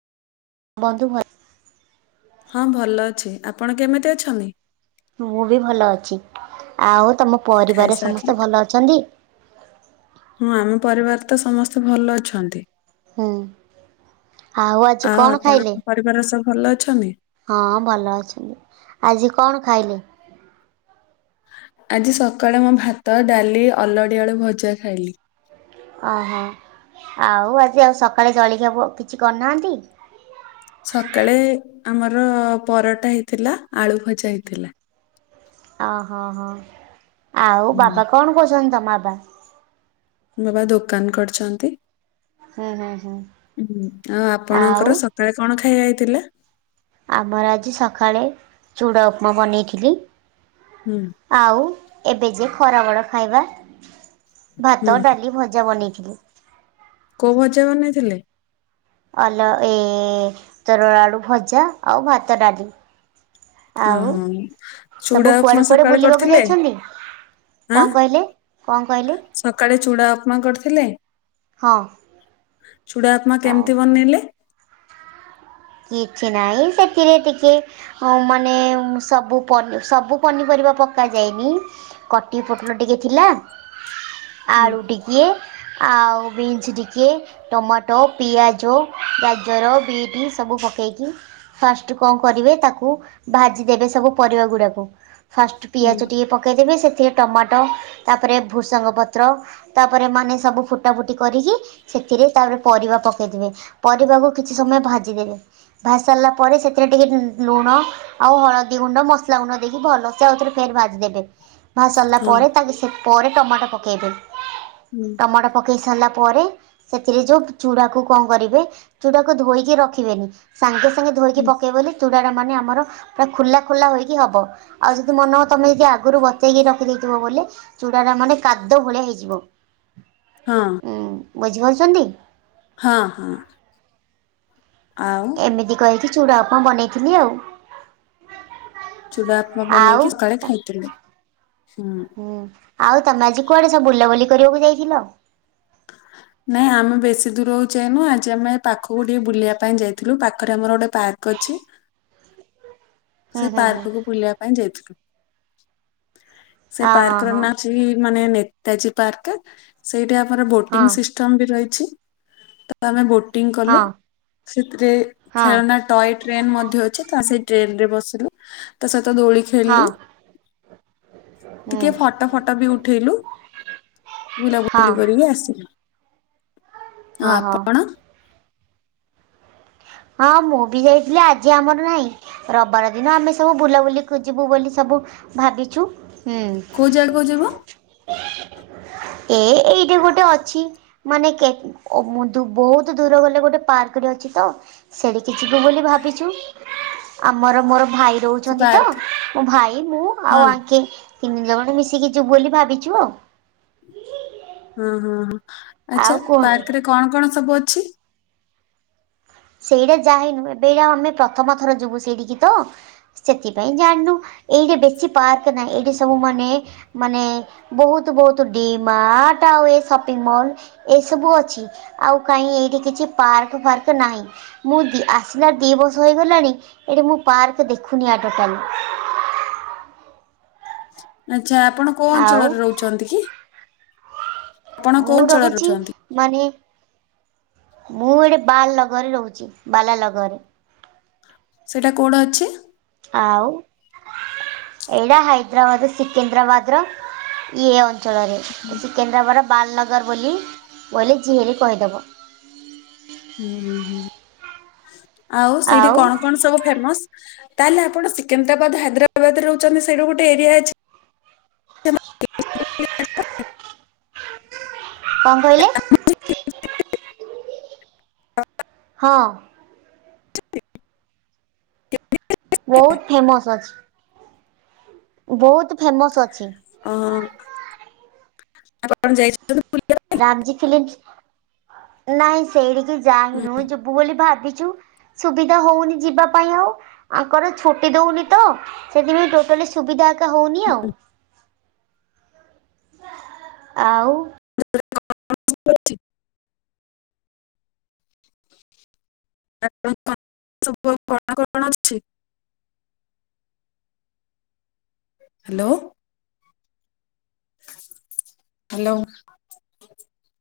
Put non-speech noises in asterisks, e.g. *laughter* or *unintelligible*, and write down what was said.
ବନ୍ଧୁ ଭଲ ହଁ ଭଲ ଅଛି, ଆପଣ କେମିତି ଅଛନ୍ତି? ମୁଁ ବି ଭଲ ଅଛି ଆଉ ତମ ପରିବାରେ ଖାଇସାରିଲେ ସମସ୍ତେ ଭଲ ଅଛନ୍ତି? ହଁ ଆମ ପରିବାର ତ ସମସ୍ତେ ଭଲ ଅଛନ୍ତି। ହୁଁ ଆଜି ଆଉ କଣ ଖାଇଲେ? ଆପଣଙ୍କ ପରିବାର ସବୁ ଭଲ ଅଛନ୍ତି? ହଁ ଭଲ ଅଛନ୍ତି, ଆଜି କଣ ଖାଇଲେ? ଆଜି ସକାଳେ ମୁଁ ଭାତ, ଡାଲି, ଅଲଡିଆଳୁ ଭଜା ଖାଇଲି। ଅହୋ ଆଉ ଆଜି ଆଉ ସକାଳେ ଜଳଖିଆ ବଉ କିଛି କରିନାହାନ୍ତି? ସକାଳେ ଆମର ପରଟା ହେଇଥିଲା ଆଳୁ ଭଜା ହେଇଥିଲା। ଅହ ହଁ ଆଉ ହୁଁ ବାବା କଣ *unintelligible* ତମ୍ ବାବା? ବାବା ଦୋକାନ୍ କରିଛନ୍ତି ହୁଁ ହୁଁ ହୁଁ ହୁଁ ଆଉ ଆଉ ଆପଣଙ୍କର ସ କାଳେ କଣ ଖାଇବା ହେଇଥିଲା? ଆମର ଆଜି ସଖାଳେ ଚୁଡ଼ା ଉପମା ବନେଇଥିଲି। ହୁଁ। ଆଉ ଏବେ ଯେ ଖରା ବେଳ ଖାଇବା ଭାତ ହୁଁ ଡାଲି ଭଜା ବନେଇଥିଲି। କୋଉ ଭଜା ବନେଇଥିଲେ? ଅଲ ଏ *unintelligible* ଆଳୁ ଭଜା ଆଉ ଭାତ ଡାଲି। ଆଉ ଓହୋ ଚୁଡା ସବୁ ଉପମା କୁଆଡେ କୁଆଡେ ସକାଳେ ବୁଲିବାକୁ କରିଥିଲେ ଯାଇଛନ୍ତି? ଆଁ କଁ କହିଲେ କଁ କହିଲେ? ସକାଳେ ଚୁଡ଼ା ଉପମା କରିଥିଲେ? ହଁ ଚୁଡା ଉପମା ଆଉ କେମ୍ତି ବନେଇଲେ? କିଛି ନାଇଁ ସେଥିରେ ଟିକେ ହଁ ମାନେ ସବୁ ସବୁ ପନିପରିବା ପକା ଯାଏନି। କଟି ପୋଟଳ ଟିକେ ଥିଲା ହୁଁ ଆଳୁ ଟିକିଏ ଆଉ ବିନ୍ସ ଟିକେ ଟମାଟ ପିଆଜ ଗାଜର ବିଟି ସବୁ ପକେଇକି ଫାଷ୍ଟ କଁ କରିବେ ତାକୁ ଭାଜି ଦେବେ ସବୁ ପରିବା ଗୁଡ଼ାକୁ। ଫାଷ୍ଟ ହୁଁ ପିଆଜ ଟିକେ ପକେଇ ଦେବେ ସେଥିରେ ଟମାଟ ତାପରେ ଭୃସଙ୍ଗ ପତ୍ର ତାପରେ ମାନେ ସବୁ ଫୁଟା ଫୁଟି କରିକି ସେଥିରେ ତାପରେ ପରିବା ପକେଇ ଦେବେ ପରିବାକୁ କିଛି ସମୟ ଭାଜିଦେବେ। ଭା ସାଇଲା ପରେ ସେଥିରେ ଟିକେ *unintelligible* ଲୁଣ ଆଉ ହଳଦୀ ଗୁଣ୍ଡ ମସ୍ଲା ଗୁଣ୍ଡ ଦେଇକି ଭଲସେ ଆଉ ଥରେ ଫେରେ ଭାଜିଦେବେ। ଭା ସାଲା ପରେ ହୁଁ *unintelligible* ପରେ ଟମାଟ ପକେଇବେ। ହୁଁ। ଟମାଟ ପକେଇ ସାଲା ପରେ ସେଥିରେ ଯୋଉ ଚୁଡାକୁ କଁ କରିବେ ଚୁଡାକୁ ଧୋଇକି ରଖିବେନି। ସାଙ୍ଗେ ସାଙ୍ଗେ ଧୋଇକି ହୁଁ ପକେ *unintelligible* ବୋଲି ଚୁଡା ଟା ମାନେ ଆମର ପୁରା ଖୋଲା ଖୋଲା ହୋଇକି ହବ। ଆଉ ଯଦି ମନ ତମେ ଯଦି ଆଗରୁ *unintelligible* ରଖିଦେଇଥିବ ବୋଲେ ଚୂଡା ଟା ମାନେ କାଦ ଭଳିଆ ହେଇଯିବ। *inaudible* ହଁ। ଉଁ ବୁଝି *unintelligible* ହଁ-ହଁ ଆଉ ଏମିତି କହିକି ଚୁଡ଼ା ଉପ୍ମା ବନେଇଥିଲି ଆଉ। ଚୂଡ଼ା ଉପ୍ମା ଆଉ ବନେଇକି ସକାଳେ ତ ଖାଇଥିଲେ ହୁଁ। ହୁଁ ଆଉ ତମେ ଆଜି କୁଆଡେ ସବୁ ବୁଲାବୁଲି କରିବାକୁ ଯାଇଥିଲ? ହ ନାଇଁ ଆମେ ବେଶୀ ଦୂର *unintelligible* ଯାଇଁନୁ ଆଜି ଆମେ ପାଖକୁ ଟିକେ ବୁଲିଆ ପାଇଁ ଯାଇଥିଲୁ ପାଖରେ ଆମର ଗୋଟେ ପାର୍କ ଅଛି। ହୁଁ ସେ ହୁଁ ହୁଁ ପାର୍କକୁୁ ବୁଲିଆ ପାଇଁ ଯାଇଥିଲୁ। ସେ ହଁ ପାର୍କ ର ହଁ ନା *unintelligible* ମାନେ ନେତାଜୀ ପାର୍କ ସେଇଠି ଆମର ବୋଟିଂ ହଁ ସିସ୍ ଟମ୍ ବି ରହିଛି ତ ଆମେ ବୋଟିଂ ହଁ କଲୁ ସେଥିରେ ହଁ ଖେଳନା ଟଏ ଟ୍ରେନ୍ ମଧ୍ୟ ଅଛି ତା ସେଇ ଟ୍ରେନ୍ ରେ ବସିଲୁ ତା ସହିତ ଦୋଳି ହଁ *unintelligible* ହଁ ଟିକେ ଫଟ ଫଟ ବି ଉଠେଇଲୁ। ହୁଁ ବୁଲାବୁଲି ହଁ କରିକି ଆସିଲି ଆଉ ହଁ ହଁ। ଆପଣ? ହଁ ମୁଁ ବି ଯାଇଥିଲି ଆଜି ଆମର ନାହିଁ ରବିବାର ଦିନ ଆମେ ସବୁ ବୁଲାବୁଲିକୁ ଯିବୁ ବୋଲି ସବୁ ଭାବିଛୁ। କୋଉ ଜାଗାକୁ ଯିବ ହୁଁ ଏ ଏଇଠେ ଗୋଟେ ଅଛି। ମାନେ କେ ଉଁ ଓ ମୁଁ ଧୁ ବୋହୁତୁ ଦୂର ଗଲେ ଗୋଟେ ପାର୍କଟେ ଅଛି ତ ସେଡିକି ଯିବୁ ବୋଲି ଭାବିଛୁ ଆମର ମୋର ଭାଇ ସେ ଦଉଛନ୍ତି ତ ପାର୍କ ମୋ ଭାଇ ମୁଁ ହଁ ଆଉ ଆଙ୍କେ ତିନି ଜଣ ମିଶିକି ଯିବୁ ବୋଲି ଭାବିଛୁ ଆଉ। ହଁ ହଁ ହଁ ଆଚ୍ଛା ଆଉ କୁହନ୍ତୁ ପାର୍କରେ କଣ କଣ ସବୁ ଅଛି? ସେଇଟା ଯାହିନୁ ଏବେ ଏଇଟା ଆମେ ପ୍ରଥମ ଥର ଯିବୁ ସେଇଠିକି ତ ସେଥିପାଇଁ ଜାଣିନୁ ଏଇଠେ ବେଶୀ ପାର୍କ ନାହିଁ ଏଇଠେ ସବୁ ମାନେ ମାନେ ବୋହୁତୁ ବୋହୁତୁ ଡିମାର୍ଟ ଆଉ ଏ ସପିଙ୍ଗ୍ ମଅଲ୍ ଏସବୁ ଅଛି। ଆଉ କାଇଁ ଏଇଠେ କିଛି ପାର୍କ ଫାର୍କ ନାହିଁ। ମୁଁ ଦି ଆସିଲାର ଦି ବର୍ଷ ହେଇଗଲାଣି ଏଠି ମୁଁ ପାର୍କ ଦେଖୁନି ଆ ଟୋଟାଲି। ଆଚ୍ଛା ଆପଣ କୋଉ ଆଉ ଅଞ୍ଚଳରେ ରହୁଛନ୍ତି କି? ଆପଣ ମୁଁ କୋଉ ଅଞ୍ଚଳରେ ରହୁଛି ରହୁଛନ୍ତି? ମାନେ ମୁଁ ଏଇଠେ ବାଲନଗରରେ ରହୁଛି ବାଲାଲଗରରେ। ସେଇଟା କୋଉଡେ ଅଛି? ଆଉ ଏଇଡା ହାଇଦ୍ରାବାଦ ସିକିନ୍ଦ୍ରାବାଦ୍ରର ଇଏ ଅ ଞ୍ଚଳରେ ଏ ସିକିନ୍ଦ୍ରାବାଦ ବାଲନଗର ବୋଲି ବୋଇଲେ ଯିଏଲି କହିଦବ। ଉଁ ହୁଁ ହୁଁ ଆଉ ସେଇଠେ କଣ କଣ ସବୁ ଫେମସ୍? ତାହେଲେ ଆପଣ ସିକନ୍ଦ୍ରାବାଦ ହାଇଦ୍ରାବାଦରେ ରହୁଛନ୍ତି ସେଇଠୁ ଗୋଟେ ଏରିଆ ଅଛି। କଁ କହିଲେ? ହଁ। ବୋହୁତ ଫେମସ୍ ଅଛି। ବୋହୁତ ଫେମସ୍ ଅଛି। ଅଁ ହଁ ଆପଣ ଯାଇଛନ୍ତି ବୁଲି? ରାମଜୀ ଫିଲିମ୍ସ ଉଁ ନାଇଁ ସେଇଡିକି ହୁଁ ଯାହିନୁ ଯିବୁ ବୋଲି ଭାବିଛୁ। ସୁବିଧା ହଉନି ଯିବା ପାଇଁ ଆଉ ଆଙ୍କର ଛୁଟି ଦଉନି ତ ସେଥିପାଇଁ ଟୋଟାଲି ସୁବିଧା ଏକା ହଉନି ଆଉ ହୁଁ ଆଉ *inaudible* *inaudible* କଣ କଣ ଅଛି? ହାଲୋ। ହାଲୋ।